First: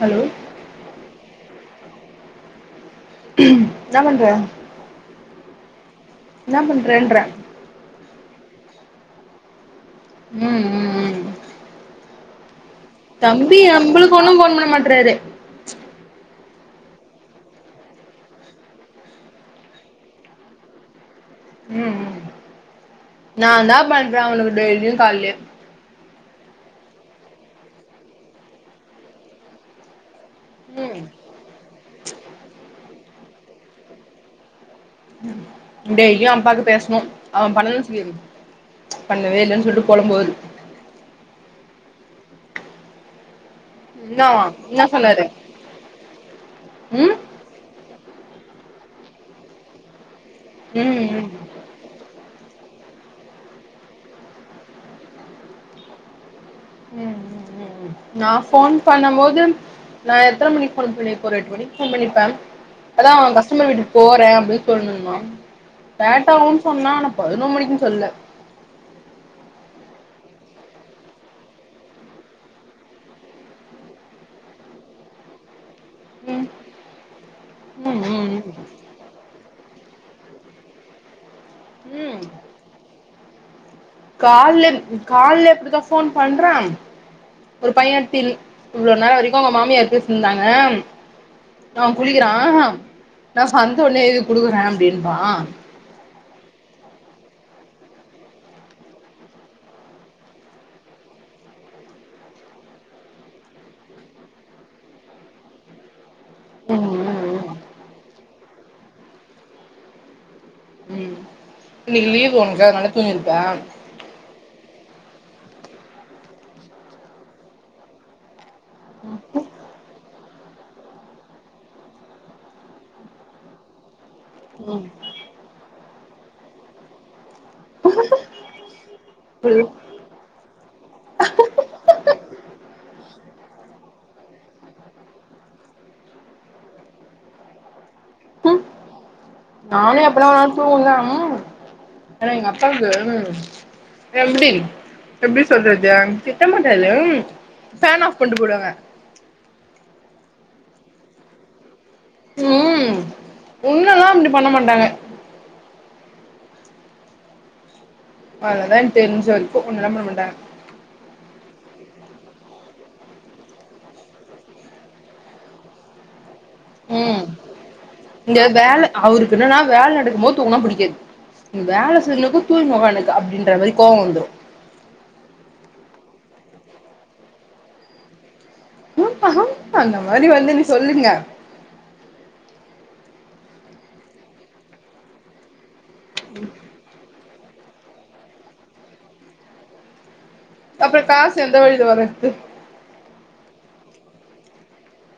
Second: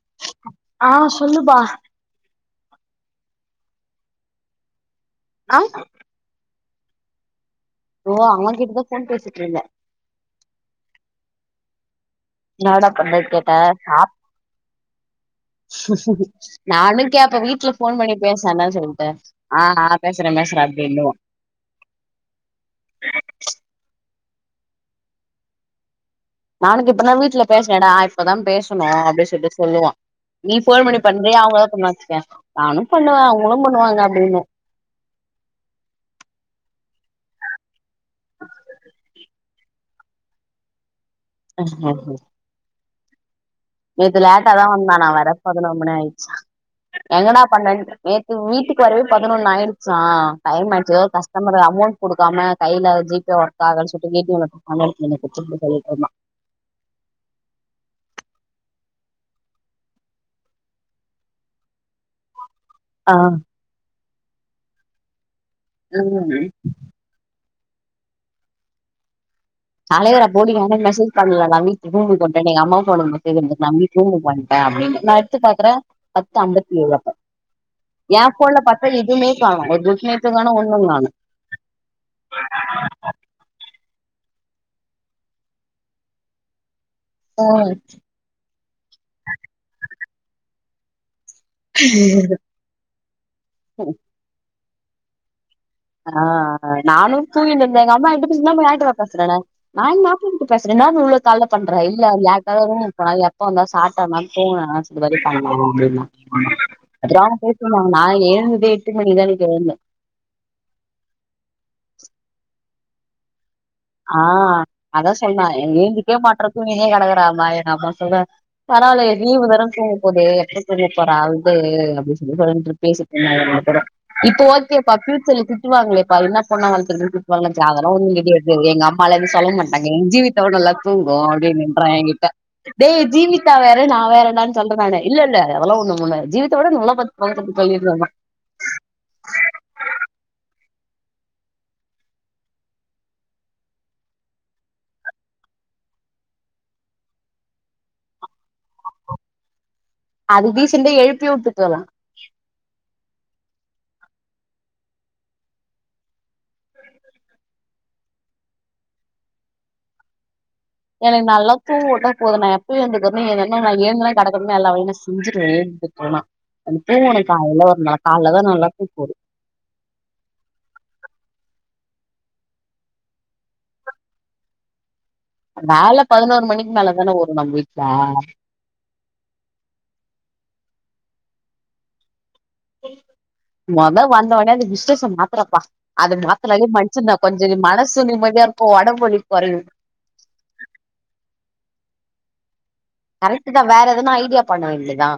Hello ஆ சொல்லுபா என்னா பண்ற? ஆ என்னா பண்றேன்ற ஓ அவங்கிட்டதா போன் பேசிட்டுருந்தே ம் ம் ம் ன்னாடாப் தம்பி நம்பளுக்கு ஒன்னு போன் பண்ண மாட்றாரு நானு கேப்ப வீட்ல போன் பண்ணி பேசேன்டா சொல்ட்டு ஆ ஆ பேசுறே பேசுறே அப்டின்னுவா ம் ம் நாந்தா பண்ற அவனுகு டெயலியு காலையிருந் நானு கேப் இப்பதா வீட்ல பேசுனேடா இப்பதா பேசுனோ அப்டின் சொல்ட்டு சொல்லுவா நீ போன் பண்ணி ம் பண்ணுவியா அவங்களா பண்ணா வச்சிக்யா நானு பண்ணுவே அவங்களு பண்ணுவாங்க அப்டின்னு டெய்லியு அப்பாக்கு பேசனு அவன் பண்ணலனு சொல்லிரு பண்ணவே இல்லன் சொல்ட்டு பொலம்புவாரு நேத்து என்னாவா லேட்டாதா என்ன வந்தான சொன்னாரு வர பதினோரு மணி ஆயிச்சா ம் எங்கடா பண்ணேனு நேத் வீட்டுக்கு வரவே பதினொன்னு ஆயிடுச்சா டைம் ஆயிடுச்சு எதோ ம் ஒரு ம் கஸ்டமர் அமௌண்ட் குடுக்காம கையில ஜி பே ஒர்க் ஆகலன்னு சொல்ட்டு ஏ டி எம் ல போய் பணம் எடுத்துனு வந்து குடுத்துட்டுனு சொல்லிட்டுருந்தா ம் ம் ம் நா ஃபோன் பண்ணம் போது நா எத்தன மணிக் போன் பண்ணிருப்ப ஒரு எட்டு மணிக்கு போன் பண்ணிருப்பே அதா ஆ அவ கஸ்டமர் வீட்டுக்கு போறே அப்டின் சொல்ட்டுருந்தா ம் லேட்டாகுன் சொன்னா ஆனா பதினொ மணிக்னு சொல்ல காலைல என [unintelligible] வந்து மெசேஜ் பண்ணல நா வீட்டு ரூமுக்கு வந்ட்டேன எங்க அம்மாவு ஃபோன்ல மெசேஜ் அனுப்னாங்க வீட் ரூம்க்கு வந்ட்டே அப்டினு நா எடுத்து பாக்குறே பத்து ம் அம்பத்தி ஏழு அப்போ ம் ஏ ம் ம் ஃபோன்ல பாத் அப்ப எதையுமே காணோ ஒரு [unintelligible] காணோ ஒன்னு காணு ம் கால்லே கால்லே இப்டித்தா ஃபோன் பண்ற ம் ஒரு பைய எடுத் இல் இவ்ளோ நேரோ வரைக்கு அவ்ங்க மாமியார் பேசிட்ருந்தாங்க அவெ குளிக்கறா நா சந்து உள்ளே எழுதி குடுக்குற அப்டின்றா ஆ நானு தூங்கின்ருந்த எங்க அம்மா என்ட்ட [unintelligible] பேசறனா நா எங் மாப்ள கிட்ட பேசற இன்னா இவ்ளோ காலைல பண்ற [unintelligible] எப்ப வந்த சாப்ட்டமா தூங்குனமா இந்த மாரி பண்றா ம் ம் அப்டின்னா ஆமா ம் [unintelligible] நா எழுந்ததே எட்டு மணிக்குதா இன்னிக்கு எழுந்த ம் இன்னைக்கு லீவு ஒனுக்கு அதனால தூங்கிருப்ப ஆ அதா சொன்னா எழுந்துக்கவே மாட்ற தூங்கினே கடகுறாங்க எங்க அம்மா சொல்றா பரவால்ல லீவுதான தூங்கபோது தூங்கிட்போற விடு அப்டின் சொல்லி பேசிட் இருந்தாங்க ரெண்டு ம் பேரு திட்டுவாங்களேப்பா என்ன பண்ணாங்க [unintelligible] அதுல ஒன்னு இல்லடி எங்க அம்மால எது சொல்ல ஐயோ மாட்டாங்க என் ஜீவித்தோட நல்லா தூங்கு அப்டின்றா என்கிட்ட டேய் ஜீவிதா வேற நா வேறடான்னு சொல்ற நானு இல்ல இல்ல அதுலா ஒன்னு பண்ணாது ஜீவிதா வோட நல்லா பண் வாய தொறந்து போயிரலாமா நானே அப்டில்லா தூங்குனா ஏனா எங்க அப்பாக்கு எப்டி எப்டி சொல்றது திட்ட மாட்டாரு ஃபேன் ஆஃப் பண்ணிட்டு போயிடுவாங்க அது டீசெண்ட்டா எழுப்பி விட்டு போலா ம் உன்னலா அப்டி பண்ண மாட்டாங்க அததா எனக்கு தெரிஞ்ச வரைக்கு உன்னலா பண்ண மாட்டாங்க எனக் நல்லா தூங்கவுட்டா போது நா எப்பயு எழுந்துக்கர்னோ நா எந்தன்னா கட கடணு எல்லா வேலயு செஞ்சுருவ எந்து எனக் ம் தூங்கணு காலைல ஒரு காலைல தா நல்லா தூக்க வரு என்னனா வேல நடக்குபோது தூங்குனா புடிக்காது வேல சொல்லிருக்க தூங்கின் உக்காந்துருக்க அப்டின்ற மாரி கோவோ வந்ரு மேல பதினொரு மணிக் மேல தான வரு நம்ம வீட்ல ஹூம்தா ஹூம்தா அந்த மாரி வந்தோனே சொல்லுங்க மொத வந்தோனே அந்த பிஸினஸ மாத்தரப்பா அது மாத்தனாலே மை ச்சுனா கொஞ்சோ மனசு நிம்மதியா இருக்கு உடம்பு வலி கொறயு அப்றோ காசு எந்த வழில வரது கரெக்ட் தா வேற எதுனா ஐடியா பண்ண வேண்டியதுதா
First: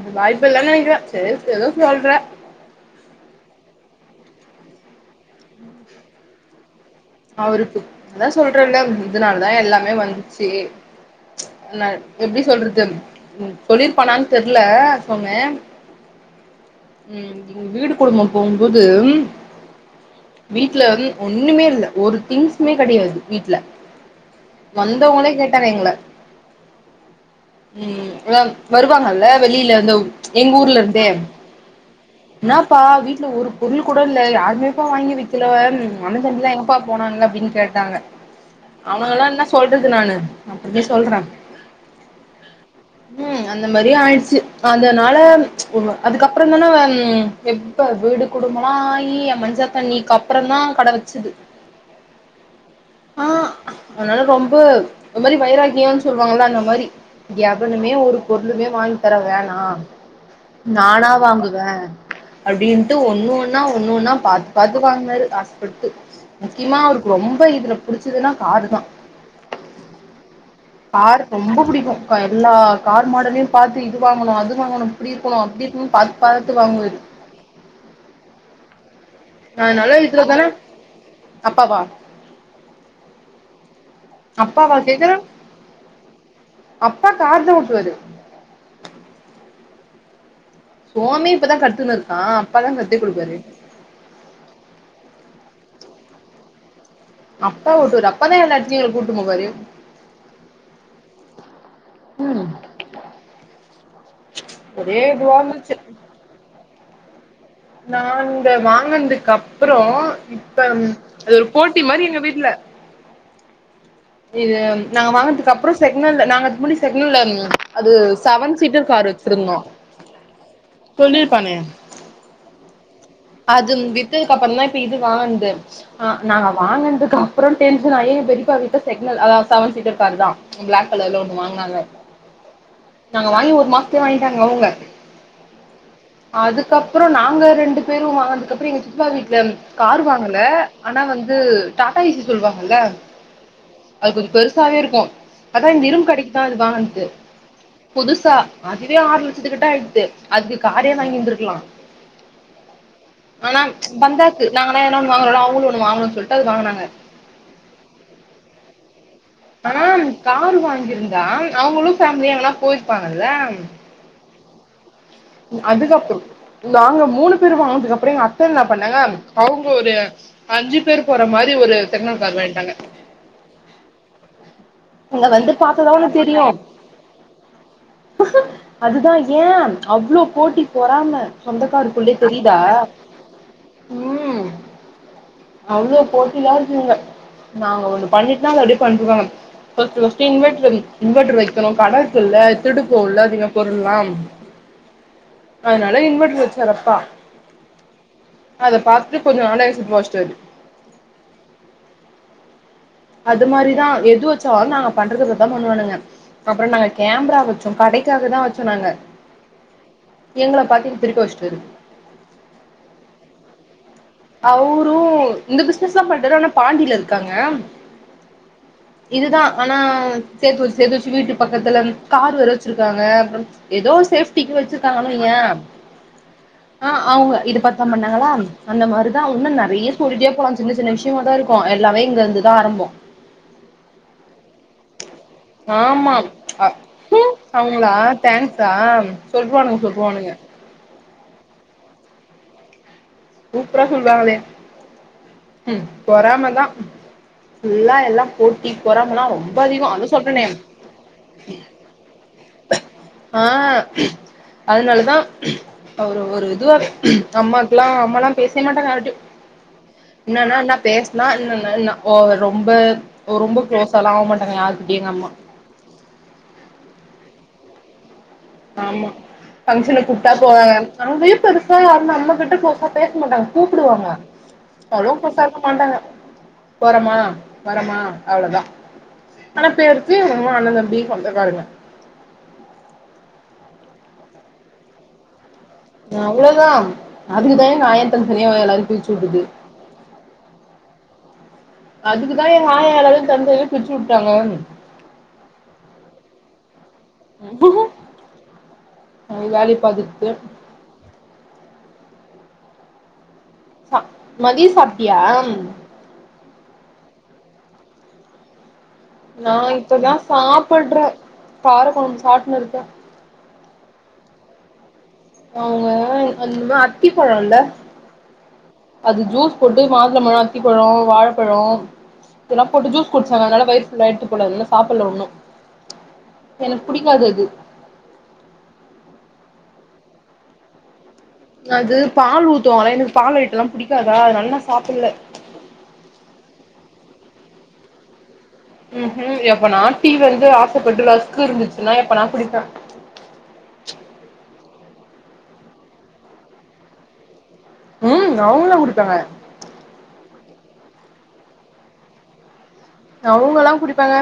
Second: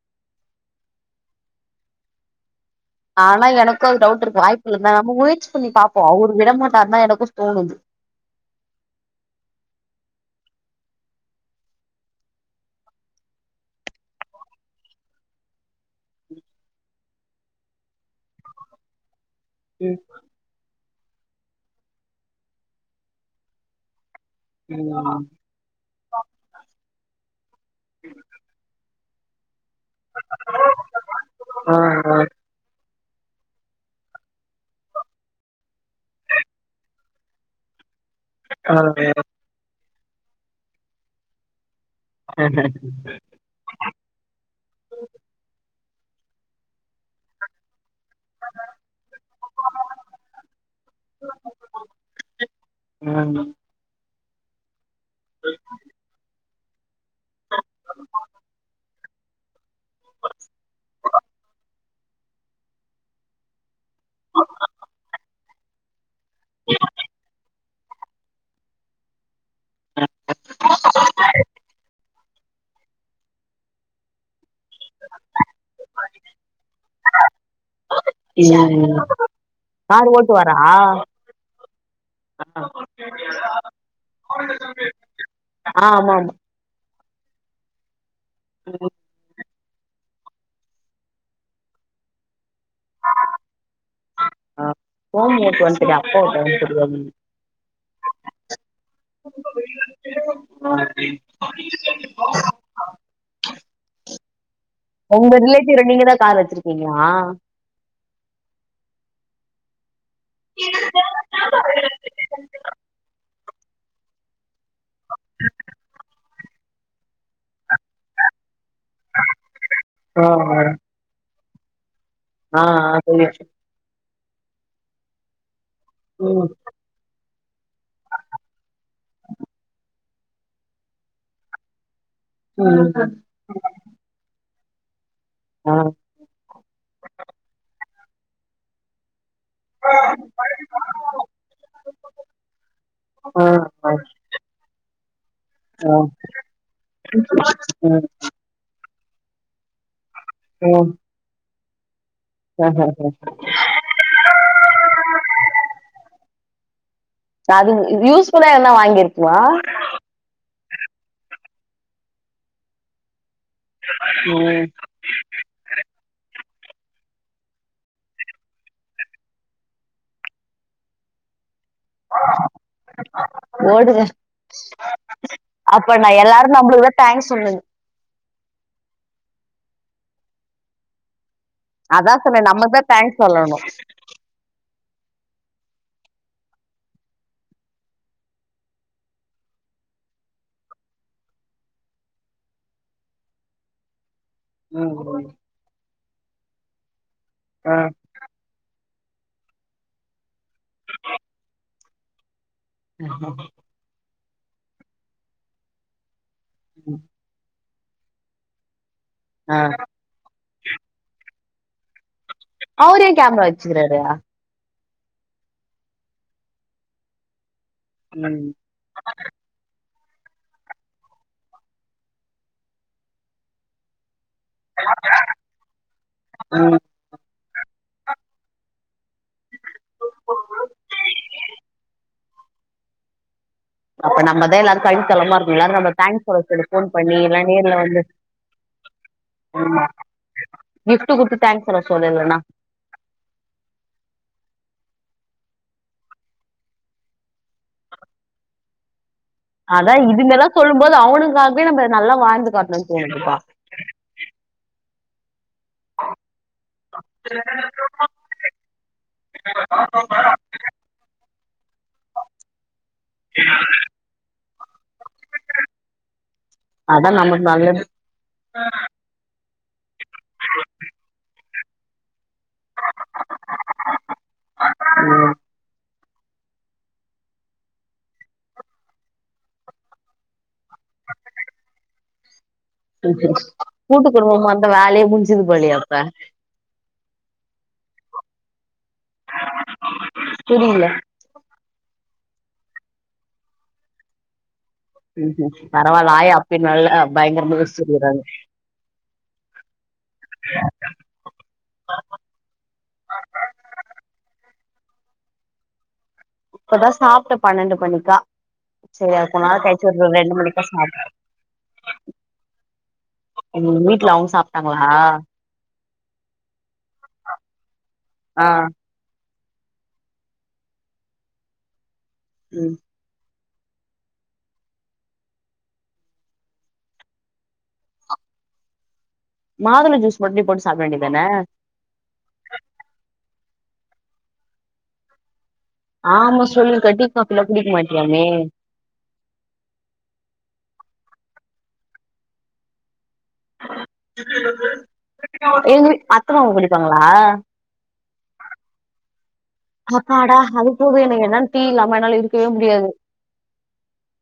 அ வாய்ப்பு இல்லனு நினைக்கற சேரி ஏதோ சொல்ற ஆனா எனக்கு அது டவுட் இருக்கு வாய்ப்பு இருந்தா நம்ம முயற்சி பண்ணி பாப்போ அவரு விட மாட்டாருந்தா எனக்கு தோணுது அவருக்கு அதா சொல்றல இதுனால தா எல்லாமே வந்துச்சு நா எப்டி சொல்றது சொல்லிருப்பனான் தெர்ல சொன்ன ம் வீடு குடும்போ போம்போது ம் வீட்ல ஒண்ணுமே இல்ல ஒரு திங்ஸ்மே கெடையாது வீட்ல ஆ வந்தவங்களே கேட்டாங்க எங்கள ம் வ வர் வாங்கல்ல வெளில இருந்து எங்க ஊர்ல இருந்தே ஆஆ என்னாப்பா வீட்ல ஒரு பொருள் கூட இல்ல யாருமேப்பா வாங்கி வக்கில அண்ண தம்பிலா எங் கப்பா போனான்ங்க அப்டின் கேட்டாங்க [unintelligible] அவனலா என்ன சொல்றது நானு அப்றமே சொல்ற ஆஹா கூத்து அந்த மாரி ஆய்டுச்சு அதனால அதுக்கப்பறோ தான எப்ப வீடு குடும்பல ஆயி என் மஞ்ச தண்ணிக்கு அப்பறோ தா கட வச்சுது அ ம் அதனால ரொம்ப இந்த மாரி வைராகியோன் சொல்லுவாங்களா அந்த மாரி எவனுமே ஒரு பொருளுமே வாங்கி தர வேணா நானா வாங்குவ அப்டின்ட்டு ஒண்ணு ஒன்னா ஒண்ணு ஒன்னா பாத்து பாத்து வாங்குனாரு ஆசப்பட்டு முக்கியமா அவருக்கு ரொம்ப இதுல புடிச்சதுன்னா காருதா ஆ கார் ரொம்ப புடிக்கு ப்ப எல்லா கார் மாடலயு பாத்து இது வாங்கணு அது வாங்கணு இப்டி இருக்குணு அப்டி இருக்னு பாத்து பாத்து வாங்குவாரு ம் ம் அதனால கார் இதுல தான ஓட்டுவாரா அப்பாவா அ அப்பாவா கேக்குற ஆமாமா அப்பா கார் தா ஓட்டுவாரு சோமே இப்பதா கத்துனு இருக்கா அப்பாதா கத்து குடுப்பாறு ஆ ஓம் ஓட்டு வன்ட்டு யா அப்பா ஓட்ட வன்ட்டு அப்பா ஓட்டுவாரு அப்பாதா எல்லா எடத்துலயு எங்கள கூட்டுனு போவாரு [unintelligible] ம் [unintelligible] ஒரே ஒங்க இதுவா இருந்துச்சு ரிலேட்டிவ்ல நீங்க தா கார் வச்சிருக்கீங்ளா நாங்க வாங்கனதுக்கு அப்றோ இப்ப அது ஒரு போட்டி மாரி எங்க வீட்ல இது நாங்க வாங்னதுக்கு அப்றோ செக்னல்ல நாங்க அதுக் முடிஸ் செக்னல அது செவன் சீட்டர் கார் வச்சிருந்தோ அஹ தொல்லிருப்பானே ஆ ஆ சொல்லிச் அது வித்ததுக்கு அப்றோ தா இப்ப இது வான்து ஆ நாங்க ம் வாங்னதுக் அப் அப்றோ டென்ஷன் ஆயி பெரிப்பா வீட்ட செக்னல் அதா செவன் சீட்டர் கார் தா பிளாக் கலர்ல ஒண்ணு வாங்னாங்க ம் நாங்க வாங்கி ஒரு மாசத்துலே வாங்கிட்டாங்க அவுங்க ஆ அதுக்கப்றோ நாங்க ரெண்டு பேரு வாங்கனதுக்கப்றோ எங்க சித்தப்பா வீட்ல கார் வாங்கல ஆனா வந்து டாடா ஏசி சொல்வாங்கல ஆ ஆ அது கொஞ்சோ பெருசாவே இருக்கு அதா இந்த ஆ இரும் கடக்கிதா அது வாங்னது ம் புதுசா அதுவே ஆறு லட்சத்துக்கிட்ட ஆயிடுத்து அதுக்கு ம் காரயே வாங்கிருந்திக்லா ஆ ஹ ஆனா பந்தாக்கு நாங்காள எதுன ஒன்னு வாங்கனோள அவுங்களு ஒன்னு வாங்கணுனு சொல்ட்டு அது வாங்குனாங்க அதுவு யூஸ்ஃபுல்லா எதுனா வாங்கியிருக்லா ஆனா கார் வாங்கிருந்தா அவுங்களு ஃபேமிலியா எங்கனா போயிருப்பாங்கல ம் அதுக்கப்பு நாங்க மூணு பேரு வாங்கனதுக்குப்புற எங்க அத்த என்ன பண்ணாங்க அவுங்க ஒரு அஞ்சு பேர் போற மாரி ஒரு செகனன் கார் வாங்கிடாங்க ஓடுங்க அங்க வந்து பாத்ததா அப்ப நா உனக்கு தெரியு எல்லாரு நம்பளுக்குதா தேங்க்ஸ் சொல்லுங் அதுதா ஏ அவ்ளோ போட்டி பொறாம அதா சொந்தக்காருக்குள்ளே சொன்னே தெரிதா நம்மதா தேங்க்ஸ் சொல்லணு ம் ம் அவ்ளோ போட்டியா இருக்குங்க நாங்க ஒண்ணு பண்ணிட்டா அப்டி பண்றுவாங்க ஃபஸ்ட்டு ஃபஸ்ட்டு இன்வெட்ரு இன்வெட்ரு வக்கணு கட இருக்குல திருடு போவுல அதிக பொருள்லா ம் ம் அதுனால இன்வெட்ரு வச்சாறு அப்பா அ அத பாத்துட்டு கொஞ்ச நாள்ல ஏ சித்தப்பா வஸ்ட்டாரு அது மாரிதா எது வச்சாலு நாங்க பண்றத பாத்தா பண்ணுவாணுங்க அப்றோ நாங்க கேமரா வச் சோ கடைக்காகதா வச்சோ நாங்க அ எங்கள பாத்திட் திருப்பி வஸ்டாரு அவரு ஏ கேமரா வச்சுகிறாரு அவ்ரு இந்த பிசினஸ்தா பண்றாரு ஆனா பாண்டில இருக்காங்க உம் இதுதா ஆனா சேத்து வச்சு சேத்து வச்சு வீட்டு பக்கத்துல கார் வேற வச்சுருக்காங்க அப்றோ ஏதோ சேஃப் டிக்கு வச்சுருக்காங்களு இவ்ங்க ஆ அவ்ங்க இது பாத்தா பண்ணாங்களா அந்த மாரி தா வுன்ன நெறைய சொல்லிட்டே போலா சின்ன சின்ன விஷயமா தா இருக்கு எல்லாமே இங்க இருந்துதா ஆரம்போ அப்ப நம்மதே எல்லாரு கை செலம்பா இருக் எல்லாரு நம்மள ஆமா தங்க்ஸ் சொல்ல சொல்லி அ ஃபோன் பண்ணி ம் எல்லா நேர்ல அவங்களா வந்து தேங்க்ஸா சொல்லுவானுங்க ஆமா சொல்லுவானுங்க கிஃப்ட் குடுத்து தங்க்ஸ் சொல்ல சொல்லு இல்லேனா சூப்ரா சொல்வாங்களே ம் பொறமதா ஃபுல்லா எல்லா போட்டி பொறாமலா ரொம் அதா இதுங்கல்லா சொல்லும்போது அவனுக்காகவே நம்ம நல்லா வாழ்ந்து காட்டணு சுகந்தி ஆ அதுனாலதா அவரு ஒரு இதுவா அம்மாக்லா அம்மாலா பேசவே மாட்டாங்க யாருடையு [inaudible] என்னான்னா என்னா பேஸ்னா என்னான்னா என்னா ஓவர் ரொம்ப ஒ ரொம்ப குளோஸாலா ஆகமாட்டாங்க யாருகிட்டயு எங்க அம்மா அதா நமக்கு நல்லது ஆமா பங்ஷனுக் கூப்ட்டா போவாங்க அங்கயு பெருசா யாரு நம்ம கிட்ட க்ளோஷா பேச மாட்டாங்க கூப்புடுவாங்க அது கூப்டா மாட்டாங்க போரமா வரமா அவ்ளதா ஆனா பேருக்கு [unintelligible] அண்ண தம்பி சொந்தகாரங்க கூட்டு குடும்பமா இருந்தா வேலயே முடுஞ்சது போலயே அப்ப அவ்ளதா அதுக்குதா எங்க ஆயா தனித்தனியா எல்லாரயு பிருச்சு வுடுது கூடும்முல அதுக்குதா ஏ ஆயா எல்லாரயு தனித்தனியா பிருச்சு வுட்டாங்க ம் பரவால்ல ஆயா பின்வால்ல பயங்கரமா ரெஸ்ட் எடுக்குறாங்க வேலைய பாத்துக்கிட்டு சா மதிய சாப்டியா இப்பதா சாப்ட்டே பன்னண்டு மணிக்கா சே அதுக்கு நா மேல பேச்சு வர்தா இப்பதா ரெண்டு மணிக் தா சாப்டே சாப்புட்றே கார கொழம்பு சாப்ட்டுனு இருக்கே உங்க வீட்ல அவ்ங்க சாப்ட்டாங்களா அவங்க வந் அத்திப்பழல்ல ஆ அது ஜூஸ் போட்டு மாதுளபழ அத்திப்பழ வாழப்பழ இதெல்லா ம் போட்டு ஜூஸ் குடிச்சாங்க அதுனால வயிறு ஃபுல்லா ஆயிட்டு போல அதனால சாப்புல ஒண்ணு எனக்கு பிடிக்காது அது மாதுள ஜூஸ் ஒடனே போட்டு சாப்பிட வேண்டியதானே அது பால் ஊத்துவோல எனக்கு பால் ஐட்டல்லா புடிக்காதா அதுனால நா சாப்புல்ல ஆமா சொல்லு டீக்காப்பிலா குடிக்க மாட்டியாமே ம்ஹீம் எப்பனா டீ வந்து ஆசப்பட்டு ரஸ்க் இருந்துச்சுன்னா எப்பனா குடிப்பே ஏது அத்த மாமா குடிப்பாங்களா ம் அவுங்களா குடிப்பாங்க அப்பாடா அது போது எனக்கு என்னன் டீ இல்லாம என்னால இருக்கவே முடியாது அவுங்கலா குடிப்பாங்க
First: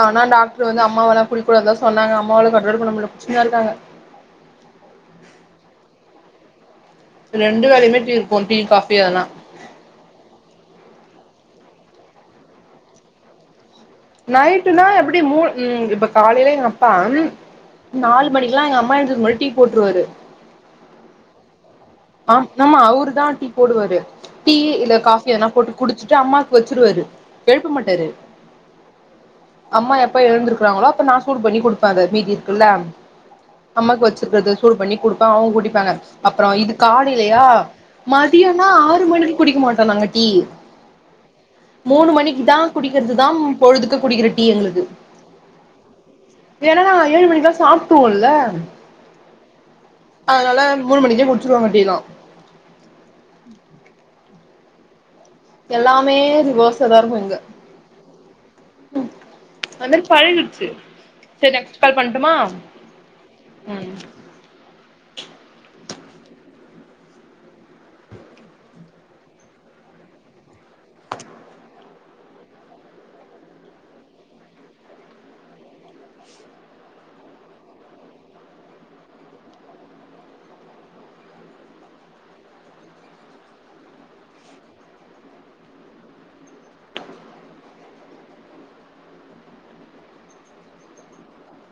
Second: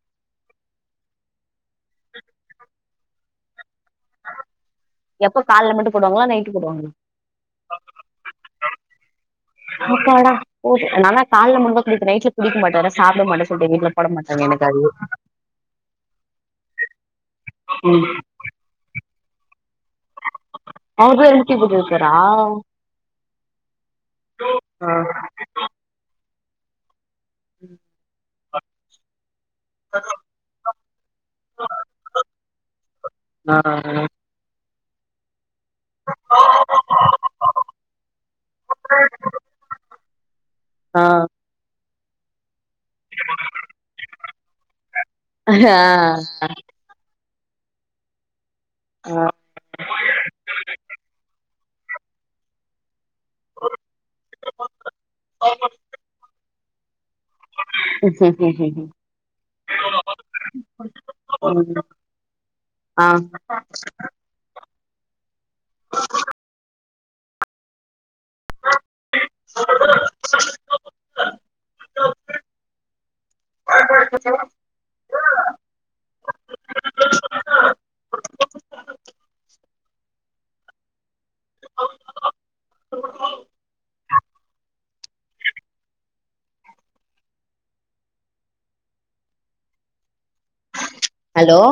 ஆனா டாக்டர் வந்து அம்மாவலா குடிக்கூடந்தா சொன்னங்க அம்மாவால கன்ட்ரோல் பண்ண முடியல குடிச்சுதா இருக்காங்க எப்ப கால்ல மட்டு போடுவாங்களா நைட்டு போடுவாங்களா ரெண்டு வேலயுமே டீ இருக்கு டீ காபி எதனா அப்பாடா போ நால்லா கால்ல மட்டுந்தா குடிப்பே நைட்ல குடிக்க மாட்டோ சாப்புட மாட்டே சொல்டு எங்க வீட்ல போட மாட்டாங்க எனக்கு நைட்டுனா அது எப்புடி மூ இப்ப காலயில எங்கப்பா ம் நாலு மணிக்குலா எங்க அம்மா எந்திரிக்க முன்னாடி டீ போட்ருவாரு அவரு தா எழுந்து டீ போட்டுவப்பாரா ஆ ஆமா அவரு தா டீ போடுவாரு டீ ஆ இல்ல காஃபி எதுனா போட்டு குடுச்சுட்டு அம்மாக்கு வச்சிருவாரு எழுப்ப மாட்டாரு அம்மா எப்ப எழுந்திருக்கிறாங்களோ அப்ப நா சூடு பண்ணி குடுப்பே அத மீதி இருக்குல்ல ஆ அம்மாக்கு வச்சு இருக்கிறத சூடு பண்ணி குடுப்பே அவங்க குடிப்பாங்க அப்புற இது காலயிலயா மதியனா ஆறு மணிக்கு குடிக்க மாட்டோ நாங்க டீ ஆ மூணு மணிக்கு தா குடிக்கிறதுதா பொழுதுக்கு குடிக்கிற டீ எங்களுக்கு ஹ ஏன்னா நா ஏழு மணிக்கலா சாப்ட்ருவோல்ல ஆ அதுனால மூணு மணிக்கே குடிச்சிருவாங்க டீலா [inaudible] எல்லாமே ரிவர்ஸா தா இருக்கு இங்க [unintelligible] அது பழகிடுச்சு சரி நெக்ஸ்ட் ம் கால் பண்ட்டுமா ஆ ம் [inaudible] [inaudible] ஹலோ